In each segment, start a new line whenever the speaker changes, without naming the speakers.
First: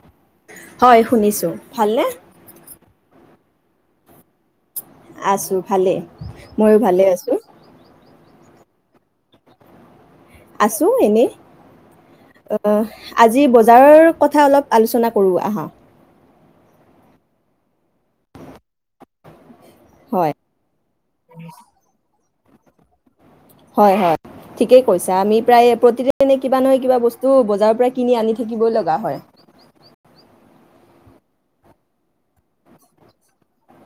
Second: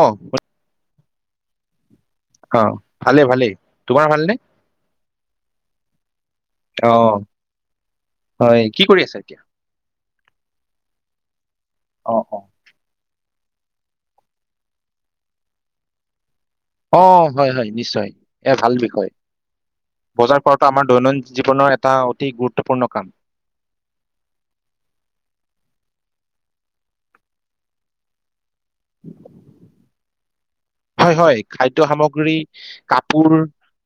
অ
শুনিছোঁ ভালনে
অ ভালে ভালে তোমাৰ ভালনে
আছোঁ ভালেই ময়ো
অ
ভালে আছোঁ
হয় কি কৰি আছ এতিয়া
আছো এনেই
অ অ
অহ আজি বজাৰৰ কথা অলপ আলোচনা কৰো আহা
অ হয় হয় নিশ্চয় এ ভাল বিষয়
হয়
বজাৰ কৰাটো আমাৰ দৈনন্দিন জীৱনৰ এটা অতি গুৰুত্ব গুৰুত্বপূৰ্ণ কাম
হয় হয় ঠিকেই কৈছা আমি প্ৰায় প্ৰতিদিনে কিবা নহয় কিবা বস্তু বজাৰৰ পৰা কিনি আনি দিব লগা হয়
হয় হয় খাদ্য সামগ্ৰী কাপোৰ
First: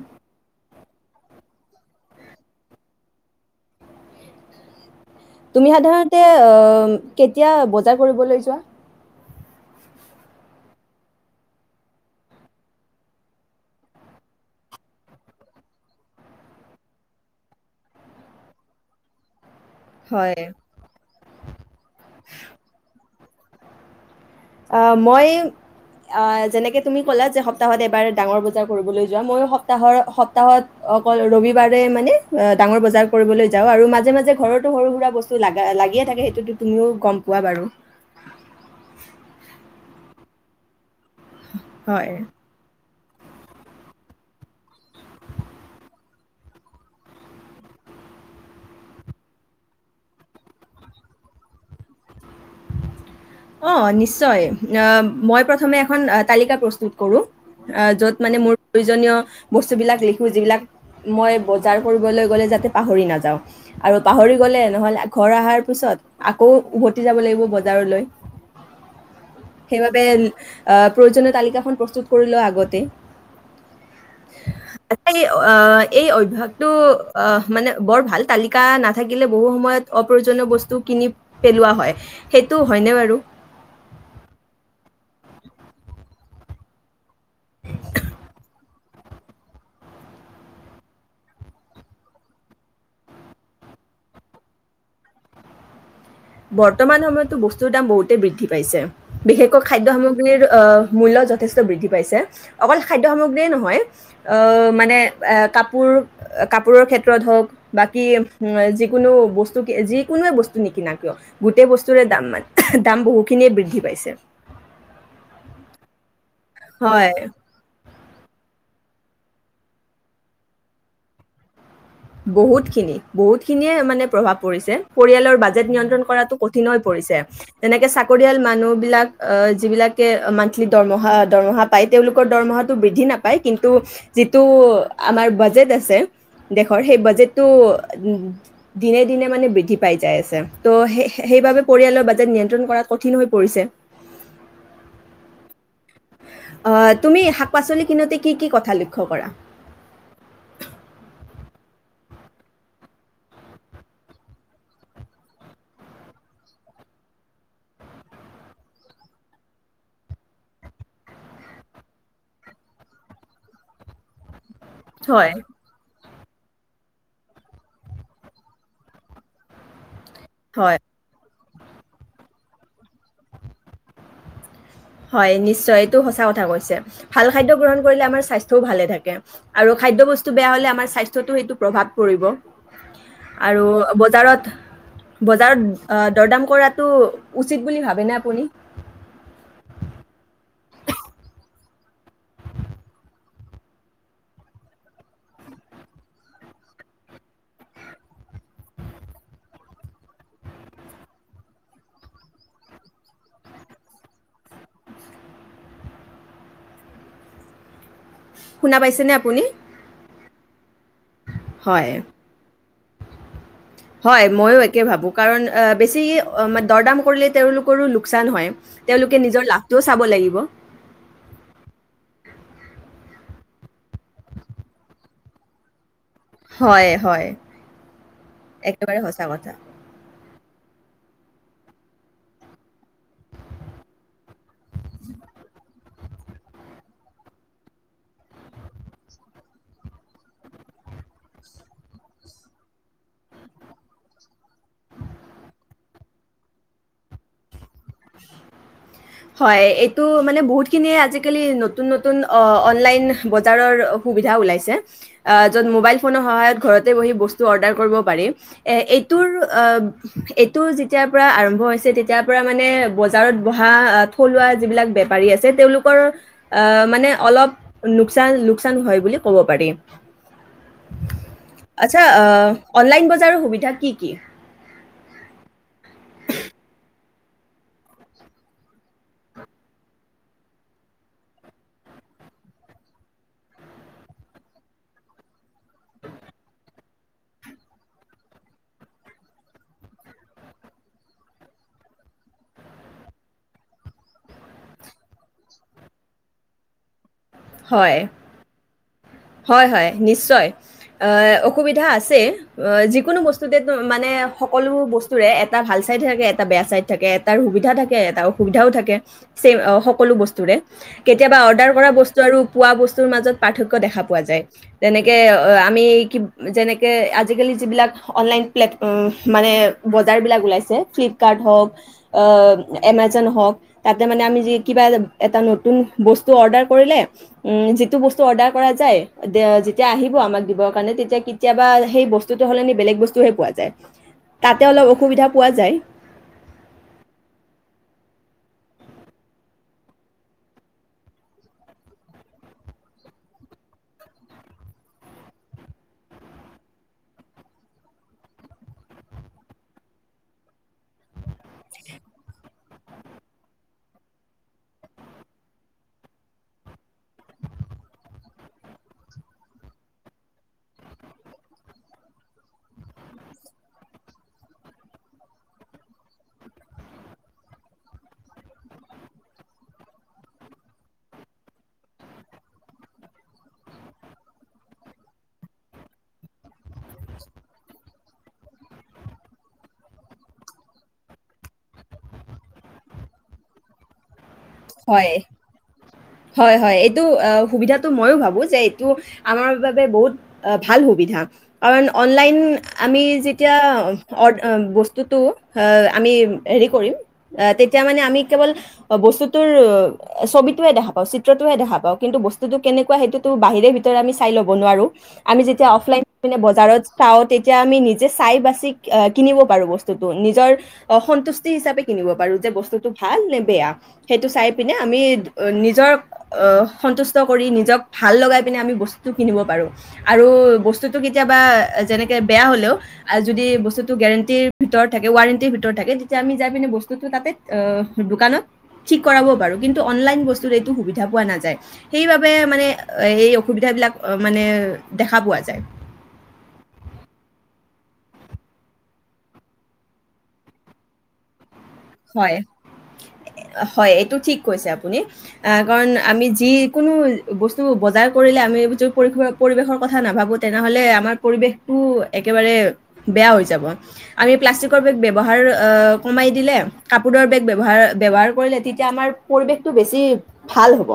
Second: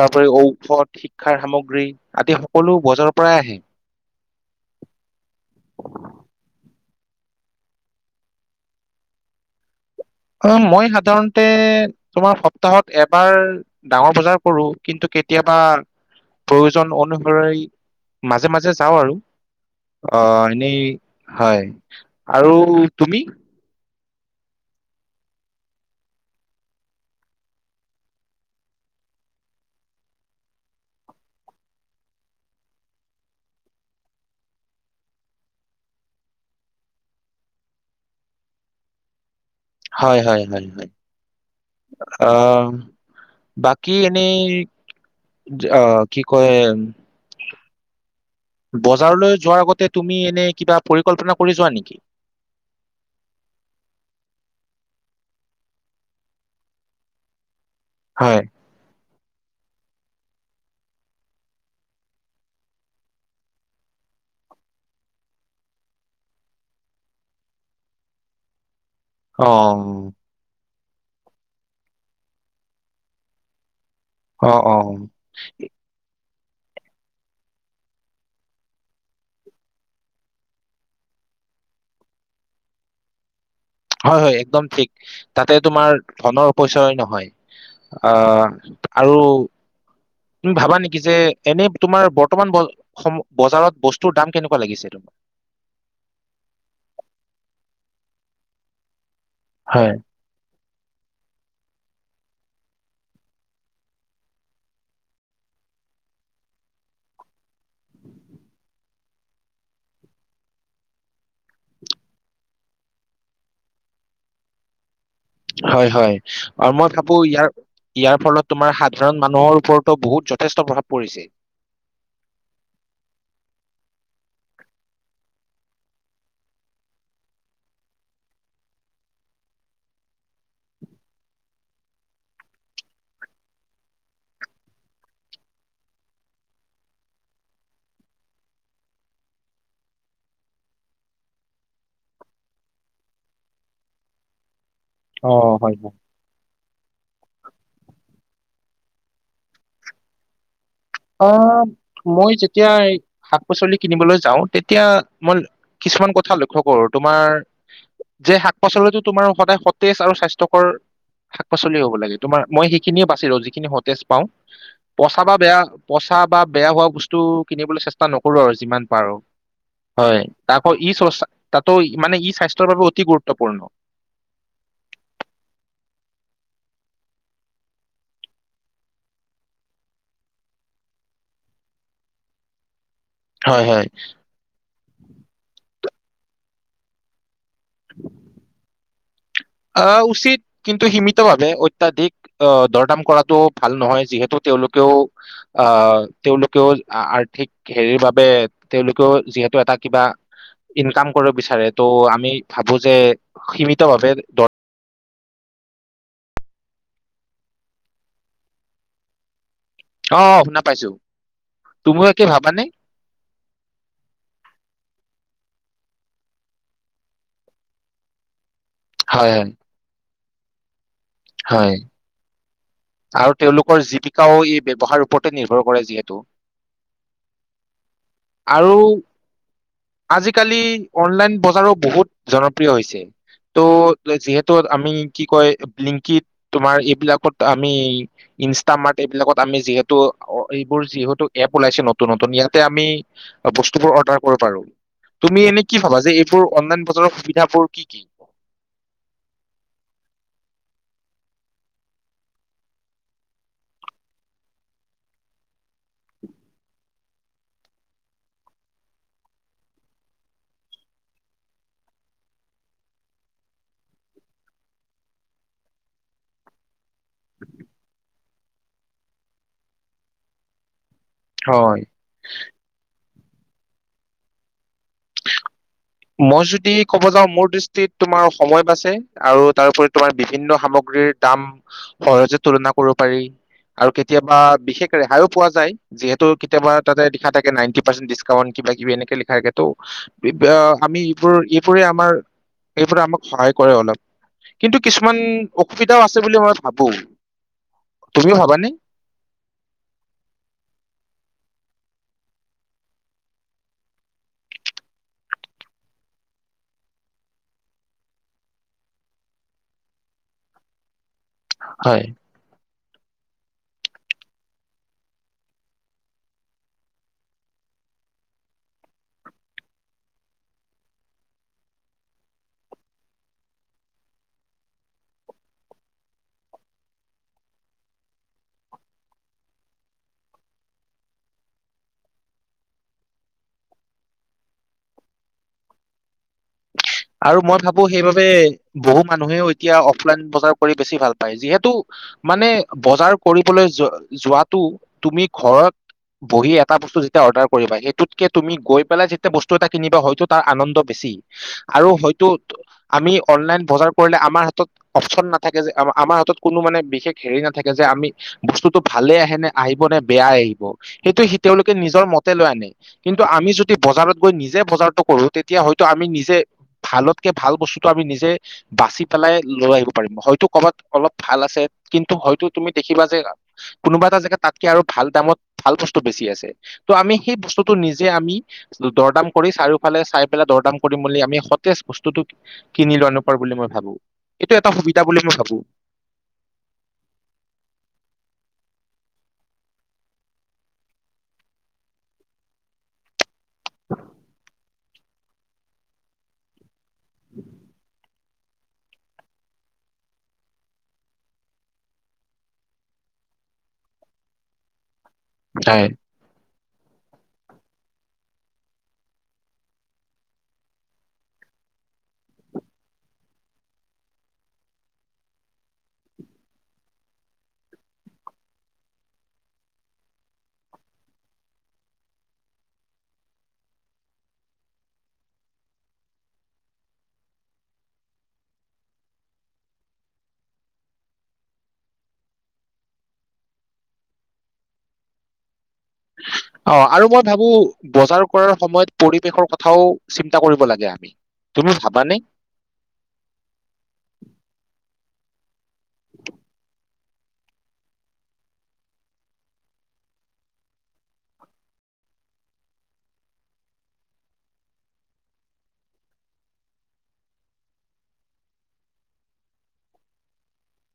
তাৰপৰি ঔষধ শিক্ষাৰ সামগ্ৰী আদি সকলো বজাৰৰ পৰাই আহে [unintelligible]
তুমি সাধাৰণতে কেতিয়া বজাৰ কৰিবলৈ যোৱা
অ মই সাধাৰণতে তোমাৰ সপ্তাহত এবাৰ ডাঙৰ বজাৰ কৰো কিন্তু কেতিয়াবা প্ৰয়োজন অনুসৰি মাজে মাজে যাওঁ আৰু [unintelligible] অ
হয়
এনেই হয় আৰু তুমি
মই যেনেকে তুমি ক'লা যে সপ্তাহত এবাৰ ডাঙৰ বজাৰ কৰিবলৈ যোৱা মই স্তাহত অকল ৰবিবাৰে মানে ডাঙৰ বজাৰ কৰিবলৈ যাওঁ আৰু মাজে মাজে ঘৰতো সৰু সুৰা বস্তু লাগে থাকে সেইটোতো তুমিও গম পোৱা বাৰু [unintelligible]
হয় হয় হয় হয়
হয়
আহ বাকী এনেই আহ কি কয় বজাৰলৈ যোৱাৰ আগতে তুমি এনে কিবা পৰিকল্পনা কৰি যোৱা নেকি?
অ নিশ্চয়। মই প্ৰথমে এখন তালিকা প্ৰস্তুত কৰো অ য'ত মানে
হয়,
মোৰ প্ৰয়োজনীয় বস্তুবিলাক লিখো যিবিলাক মই বজাৰ কৰিবলৈ গলে যাতে পাহৰি নাযাওঁ। আৰু পাহৰি গলে নহ'লে ঘৰ অহাৰ পিছত আকৌ উভতি যাব লাগিব বজাৰলৈ।
অ,
সেইবাবে প্ৰয়োজনীয় তালিকাখন প্ৰস্তুত কৰি লও আগতে।
অ, অ,
আচ এই আহ এই অভ্যাস অ মানে বৰ ভাল তালিকা নাথাকিলে বহু সময়ত অপ্ৰয়োজনীয় বস্তু কিনি পেলোৱা হয়। সেইটো হয়নে বাৰু? বু [inaudible]
হয়-হয় একদম ঠিক। তাতে তোমাৰ ধনৰপইচয় নহয়। আহ আৰু, ভাবা নেকি যে এনে তোমাৰ বৰ্তমান বজাৰত বস্তুৰ দাম কেনেকুৱা লাগিছে তোমাৰ?
বৰ্তমান সময়তো বস্তুৰ দাম বহুতেই বৃদ্ধি পাইছে। বিশেষকৈ
হয়,
খাদ্যয় সামগ্ৰীৰ আহ মূল্য যথেষ্ট বৃদ্ধি পাইছে অকল খাদ্য সামগ্ৰীয়ে নহয় মানে কাপোৰ -কাপোৰৰ ক্ষেত্ৰত হওক বাকী যিকোনো বস্তু যিকোনোৱে বস্তু নিকিনাক কিয় গোটেই বস্তুৰে দাম মান দাম বহুখিনিয়ে বৃদ্ধি পাইছে।
হয় হয়। আৰু মই
হয়,
ভাবো ইয়াৰ - ইয়াৰ ফলত তোমাৰ সাধাৰণ মানুহৰ ওপৰতো বহুত যথেষ্ট প্ৰভাৱ পৰিছে।
বহুতখিনি। বহুতখিনিয়ে মানে প্ৰভাৱ পৰিছে। পৰিয়ালৰ বাজেট নিয়ন্ত্ৰণ কৰাটো কঠিন হৈ পৰিছে। যেনেকে চাকৰিয়াল মানুহ বিলাক যিবিলাকে মান্থলি দৰমহা - দৰমহা পায় তেওঁলোকৰ দৰমহাটো বৃদ্ধি নাপায় কিন্তু যিটো আমাৰ বাজেট আছে দেশ শৰ সেই বাজেটটো দিনে দিনে মানে বৃদ্ধি পাই যাই আছে। ত' সে - সে - সেইবাবে পৰিয়ালৰ বাজেট নিয়ন্ত্ৰণ কৰাত কঠিন হৈ পৰিছে।
অ হয় হয়।
অ তুমি শাক পাচলি কিনোতে কি কি কথা লক্ষ্য কৰা?
অ মই যেতিয়াই শাক পাচলি কিনিবলৈ যাওঁ তেতিয়া মই কিছুমান কথা লক্ষ্য কৰো তোমাৰ যে শাক পাচলিটো তোমাৰ সদায় সতেজ আৰু স্বাস্থ্যকৰ শাক পাচলি হ'ব লাগে। তোমাৰ মই সেইখিনিয়ে বাচি লওঁ যিখিনি সতেজ পাওঁ। পচা
হয়,
বা বেয়া পচা বা বেয়া হোৱা বস্তু কিনিবলৈ চেষ্টা নকৰো আৰু যিমান পাৰো। হয়
হয়।
তাকৌ [unintelligible] তো মানে ই স্বাস্থ্যৰ বাবে অতি গুৰুত্বপূৰ্ণ।
হয় নিশ্চয়। এইটো সচ কথা কৈচে, ভাল খাদ্য গ্ৰহণ কৰিলে আমাৰ স্বাস্থঔ ভালে থাকে, আৰু খাদ্য বস্তু বেয়া হলে আমাৰ স্বাস্থ্যতটো এটো প্ৰভাৱ পৰিব। আৰু
হয় হয়
বজাৰত-বজাৰত দৰদাম কৰাতটো উচিত বুলি ভাবেনে আপুনি?
আহ উচিত। কিন্তু সীমিতভাৱে অত্যাধিক আহ দৰদাম কৰাটো ভাল নহয়, যিহেতু তেওঁলোকেও, আহ তেওঁলোকেও আৰ্থিক হেৰিৰ বাবে তেওঁলোকেও যিহেতু এটা কিবা ইনকাম কৰিব বিচাৰে ত' আমি ভাবো যে সীমিতভাৱে দৰ
শুনা পাইছেনে আপুনি?
অঁ শুনা পাইছো।
হয়।
তুমিও একে ভাবানে
হয় ময়ো একে ভাবো কাৰণ অ বেছি দৰদাম কৰিলে তেওঁলোকৰো লোকচান হয়। তেওঁলোকে
হয়
নিজৰ
হয়
লাভটোও চাব লাগিব। [inaudible]
হয়। আৰু তেওঁলোকৰ জীৱিকাও এই ব্যৱসায়ৰ ওপৰতে নিৰ্ভৰ কৰে যিহেতু
হয় হয়।
আৰু
একেবাৰে সঁচা কথা।
আজিকালি অনলাইন বজাৰো বহুত জনপ্ৰিয় হৈছে। ত' যিহেতু আমি কি কয় ব্লিঙ্কিত তোমাৰ এইবিলাকত আমি ইনষ্টামাৰ্ট এইবিলাকত আমি যিহেতু এইবোৰ যিহেতু এপ ওলাইছে নতুন নতুন ইয়াতে আমি বস্তুবোৰ অৰ্ডাৰ কৰিব পাৰো। তুমি এনে কি ভাবা যে এইবোৰ অনলাইন বজাৰৰ সুবিধ বোৰ কি? কি?
হয়। এইটো মানে বহুত খিনিয়ে আজিকালি নতুন নতুন অ - অনলাইন বজাৰৰ সুবিধা ওলাইছে, য'ত মোবাইল ফোনৰ সহায়ত ঘৰতে বহি বস্তু অৰ্ডাৰ কৰিব পাৰি। এ - এইটোৰ এইটো যেতিয়াৰ পৰা আৰম্ভ হৈছে তেতিয়াৰ পৰা মানে বজাৰত বহা আ - থলুৱা যিবিলাক বেপাৰী আছে তেওঁলোকৰ আ - মানে অলপ নুকচান - লোকচান হয় বুলি ক'ব পাৰি।
হয়
আচ্ছা অ অনলাইন ব সুবিধা কি কি?
মই যদি ক'ব যাওঁ মোৰ দৃষ্টিত তোমাৰ সময় বাচে আৰু তাৰপৰি তোমাৰ বিভিন্ন সামগ্ৰীৰ দাম সহজে তুলনা কৰিব পাৰি আৰু কেতিয়াবা বিশেষ ৰেহাইও পোৱা যায় যিহেতু কেতিয়াবা তাতে লিখা থাকে নাইনটি পাৰ্চেন্ট ডিচকাউন্ট কিবা কিবি এনেকে লিখা থাকে তো। আমি এইবোৰ এইবোৰে আমাৰ এইবোৰে আমাক সহায় কৰে অলপ কিন্তু কিছুমান অসুবিধাও আছে বুলি মই ভাবো।
হয়।
তুমিও ভাবানে?
হয় হয় নিশ্চয় আহ অসুবিধা আছে যিকোনো বস্তুতে মানে সকলো বস্তুৰে এটা ভাল চাইড থাকে এটা বেয়া চাইড থাকে এটাাৰ সুবিধা থাকে এটা অসুবিধাও থাকে চেম সকলো বস্তুৰে কেতিয়াবা অৰ্ডাৰ কৰা
হয়
বস্তু আৰু পোৱা বস্তু, তোৰ মাজত পাৰ্থক্য দেখাম। পোৱা যায় যেনেকে আমি কি যেনেকে আজিকালি যিবিলাক অনলাইন্ প্লেট উম মানে বজাৰবিলাক ওলাইছে ফ্লিপকাৰ্ট হওক এমেজন হওক তাতে মানে আমি যি কিবা এটা নতুন বস্তু অৰ্ডাৰ কৰিলে উম যিটো বস্তু অৰ্ডাৰ কৰা যায় যেতিয়া আহিব আমাক দিব কাৰণে তেতিয়া কেতিয়াবা সেই বস্তুটো হলে বেলেগ বস্তুহে পোৱা যায় তাতে অলপ অসুবিধা পোৱা যায়
আৰু মই ভাবো সেইবাবে বহু মানুহেও এতিয়া অফলাইন বজাৰ কৰি বেছি ভাল পায় যিহেতু মানে বজাৰ কৰিবলৈ যোৱাটো তুমি ঘৰত বহি এটা বস্তু যেতিয়া অৰ্ডাৰ কৰিবা সেইটোতকে তুমি গৈ পেলাই যেতিয়া বস্তু এটা কিনিবা হয়তো তাৰ আনন্দ বেছি। আৰু হয়তো আমি অনলাইন বজাৰ কৰিলে আমাৰ হাতত অপচন নাথাকে যে আমাৰ হাতত কোনো মানে বিশেষ হেৰি নাথাকে যে আমি বস্তুটো ভালে আহে নে আহিব নে বেয়াই আহিব সেইটো সি তেওঁলোকে নিজৰ মতে লৈ আনে কিন্তু আমি যদি বজাৰত গৈ নিজে বজাৰটো কৰো তেতিয়া হয়তো আমি নিজ জে ভালতকে ভাল বস্তুতটো আমি নিজে বাচি পেলাই লৈ আহিব পাৰিম হয়তো কৰ'বাত অলপ ভাল আছে কিন্তু হয়তো তুমি দেখিবা যে কোনোবা এটা জেগাত তাতকে আৰু ভাল দামত ভাল বস্তু বেছি আছে ত' আমি সেই বস্তুটো নিজে আমি দৰদাম কৰি চাৰিওফালে চাই পেলাই দৰদাম কৰিম বুলি আমি সতেজ বস্তুটোত কিনি লোৱা [unintelligible] বুলি মই ভাবো এইটো এটা সুবিধা
হয়
বুলি মই ভাবো
হয় হয় এইটো সুবিধাতটো মইো ভাবো যে টো আমাৰ বাবে বহুত ভাল সুবিধা কাৰণ অনলাইন আমি যি এতিয়া অৰ্ড উম বচ টোটো এ আমি হেৰি কৰিম এ তেতিয়া মানে আমি কেৱল অ বস্তুত তোৰ ছবিটোৱে দেখা পাও চিত্ৰতোৱে দেখা পাওঁ কিন্তু বস্তুতটো কেনেকুৱা সেইটোতো বাহিৰে ভিতৰে আমি চাই ল'ব নোৱাৰো, আমি যেতিয়া
হয়
অফলাইন মানে বজাৰত চাওঁ তে এতিয়া আমি নিজে চাই বাচি আহ কিনিব পাৰো বস্তুতটো নিজৰ অ সন্তুষ্টি হিচাপে কিনিব পাৰো যে বস্তুটো ভাল নে বেয়া? সেইটো চাই পিনে আমি নিজৰ অহ সন্তুষ্ট কৰি নিজক ভাল লগাই পিনে আমি বস্তুটো কিনিব পাৰো আৰু বস্তুটো কেতিয়াবা যেনেকে বেয়া হ'লেও যদি বস্তুটো গেৰেণ্টিৰ ভিতৰত থাকে ৱাৰেণ্টিৰ ভিতৰত থাকে তেতিয়া আমি যাই পিনে বস্তুটো তাতে অহ দোকানত ঠিক কৰাব পাৰো কিন্তু অনলাইন বস্তু এইটো সুবিধা পোৱা নাযায় সেইবাবে মানে এই অসুবিধাবিলাক মানে দেখা পোৱা যায়।
অ আৰু মই ভাবো বজাৰ কৰাৰ সময়ত পৰিৱেশৰ কথাও চিন্তা কৰিব লাগে আমি তুমি ভাবানে
হয় অ হয় এইটো ঠিক কৈছে আপুনি, এ কাৰণ আমি যি কোনো বস্তুবোৰ বজাৰ কৰিলে আমি যদি পৰি পৰিৱেশৰ কথা নাভাবো তেনেহলে আমাৰ পৰিৱেশটো একেবাৰে বেয়া হৈ যাব আমি প্লাষ্টিকৰ বেগ ব্যৱহাৰ অহ কমাই দিলে কাপোৰৰ বেগ ব্যৱহাৰ ব্যৱহাৰ কৰিলে তেতিয়া আমাৰ পৰিৱেশটো বেছি ভাল হ'ব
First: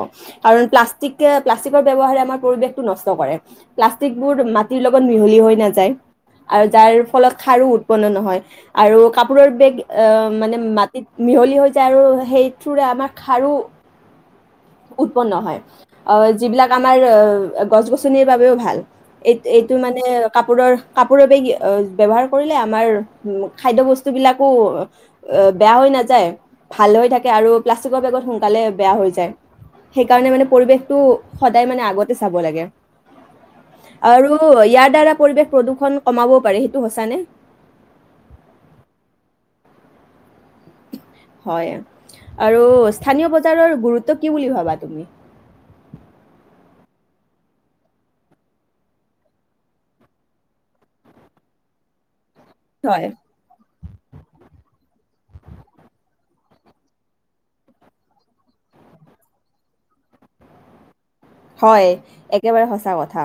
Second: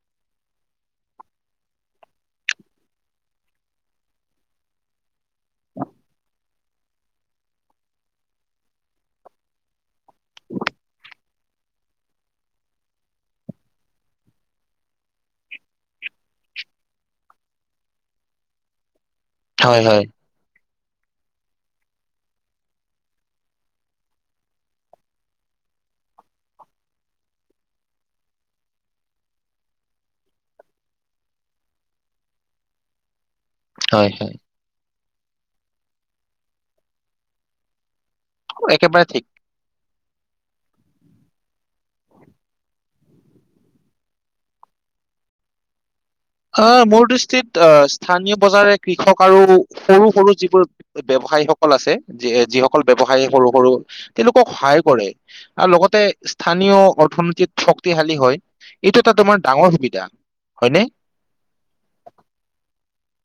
কাৰণ প্লাষ্টিকে প্লাষ্টিকৰ ব্যৱহাৰে আমাৰ পৰিৱেশটো নষ্ট কৰে প্লাষ্টিকবোৰ মাটিৰ লগত মিহলি হৈ নাযায় আৰু যাৰ ফলত খাৰো উৎপন্ন নহয় আৰু কাপোৰৰ বেগ অ মানে মাট মিহলি হৈ যায় আৰু সেই থ্ৰোৰে আমাৰ খাৰো উৎপন্ন হয় আহ যিবিলাক আমাৰ অ গছ গছনিৰ বাবেও ভাল এই এইটো
হয়
মানে
হয়
কাপোৰৰ কাপোৰৰ বেগ অ ব্যৱহাৰ কৰিলেও আমাৰ খাদ্য বস্তুবিলাকো এ বেয়া হৈ নাযায় ভাল হৈ থাকে আৰু প্লাষ্টিকৰ বেগত সোনকালে বেয়া হৈ যায় সেইকাৰণে মানে পৰিৱেশটো সদায় মানে আগতে চাব লাগে।
হয়
আৰু
হয়
ইয়াৰ দ্বাৰা পৰিৱেশ প্ৰদূষণ কমাব পাৰে সেইটো সঁচা নে?
একেবাৰে ঠিক
হয় আৰু স্থানীয় বজাৰৰ গুৰুত্ব কি বুলি ভাবা তুমি?
অ' মোৰ দৃষ্টিত অ' স্থানীয় বজাৰে কৃষক আৰু সৰু -সৰু যিবোৰ ব্যৱসায়ীসকল আছে যিসকল
হয়,
ব্যৱসায়ী সৰু -সৰু তেওঁলোকক সহায়। কৰে আৰু লগতে স্থানীয় অৰ্থনীতিত শক্তিশালী হয় এইটো এটা তোমাৰ ডাঙৰ সুবিধা হয়নে?
হয় একেবাৰে সঁচা কথা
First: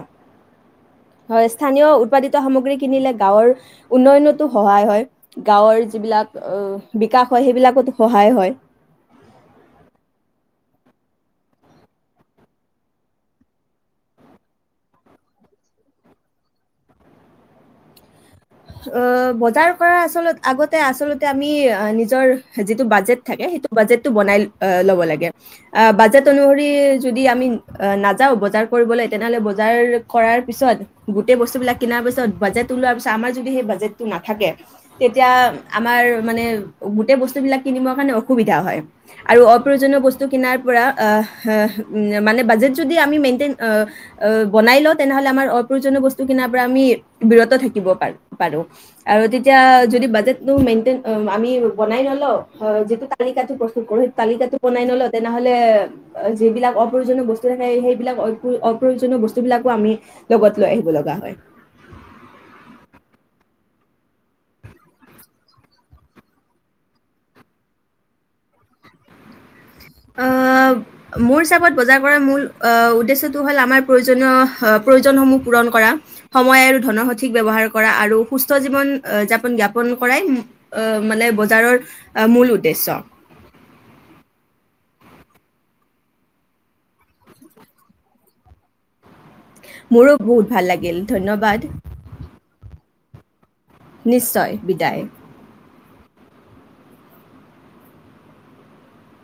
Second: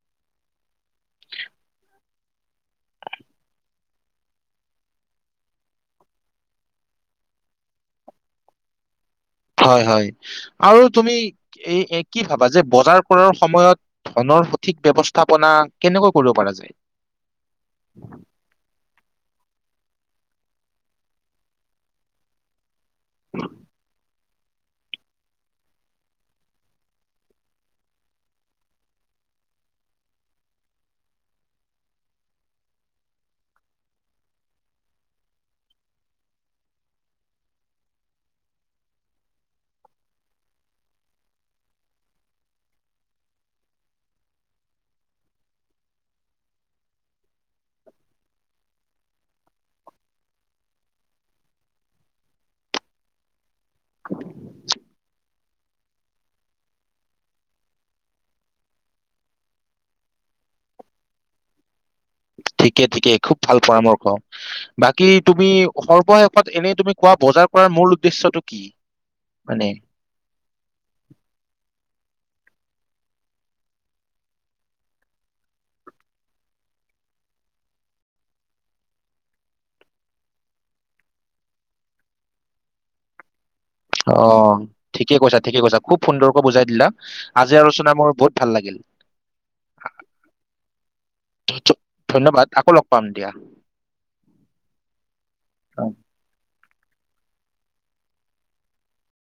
হয় স্থানীয় উৎপাদিত সামগ্ৰী কিনিলে গাঁৱৰ উন্নয়নতো সহায় হয়। গাঁৱৰ যিবিলাক, বিকাশ হয় সেইবিলাকতোঁ সহায় হয়।
হয়, হয়, আৰু তুমি এ, কি ভাবা যে বজাৰ কৰাৰ সময়ত, ধনৰ সঠিক ব্যৱস্থাপনা কেনেকৈ কৰিব পৰা যায়?
অ' বজাৰ কৰাৰ আচলত, আগতে আচলতে আমি নিজৰ বাজেট থাকে, সেইটো বাজেট টো বনাই অ ল'ব লাগে আহ বাজেট অনুসৰি যদি আমি বনাই ল'ব লাগে। অ'হ বাজেট অনুসৰি যদি আমি নাযাও বজাৰ কৰিবলৈ, তেনেহলে বজাৰ কৰাৰ পিছত, গোটেই বস্তুবিলাক কিনাৰ পিছত, বাজেট ওলোৱাৰ পিছত, আমাৰ যদি সেই বাজেটতো নাথাকে, তেতিয়া আমাৰ মানে গোটেই বস্তু বিলাক কিনিব কাৰনে অসুবিধা হয়। আৰু অপ্ৰয়োজনীয় বস্তু কিনাৰ পৰা অ'হ, হ', মানে বাজেট যদি আমি মেইনটেইন, অ'হ বনাই লওঁ, তেনেহলে আমাৰ অপ্ৰয়োজনীয় বস্তু কিনাৰ পৰা আমি বিৰত থাকিব পাৰি। পাৰোঁ। আৰু তেতিয়া, যদি বাজেটতো মেইনটেইন অ'হ আমি বনাই নলওঁ, যিটো তালিকাতো প্ৰস্তুত তালিকাটো বনাই নলওঁ, তেতিয়া নহ'লে যিবিলাক অপ্ৰয়োজনীয় বস্তু থাকে, সেইবিলাক অপ্ৰয়োজনীয় বস্তু বিলাকোঁ আমি লগত লৈ আহিব লগা হয়।
ঠিকে ঠিকে খুব ভাল পৰামৰ্শ। বাকী তুমি সৰ্বশেষত এনেই তুমি কোৱা বজাৰ কৰাৰ মূল উদ্দেশ্যটো কি মানে?
আহ মোৰ হিচাপত বজাৰ কৰাৰ মূল অ'হ উদ্দেশ্যয়টো হ'ল আমাৰ প্ৰয়োজনীয়, প্ৰয়োজনসমূহ পূৰণ কৰা। সময় আৰু ধনৰ সঠিক ব্যৱহাৰ কৰা, আৰু সুস্থ জীৱন যাপন, যাপন কৰাই অ'হ মানে বজাৰৰ মূল উদ্দেশ্য।
অ ঠিকে কৈছা, ঠিকে কৈছা, খুব সুন্দৰকৈ বুজাই দিলা। আজি আলোচনা কৰি মোৰ বহুত ভাল লাগিল।
মোৰোঁ বহুত ভাল লাগিল, ধন্যবাদ।
ধ- ধন্যবাদ আকৌ লগ পাম দিয়া।
নিশ্চয় বিদায়।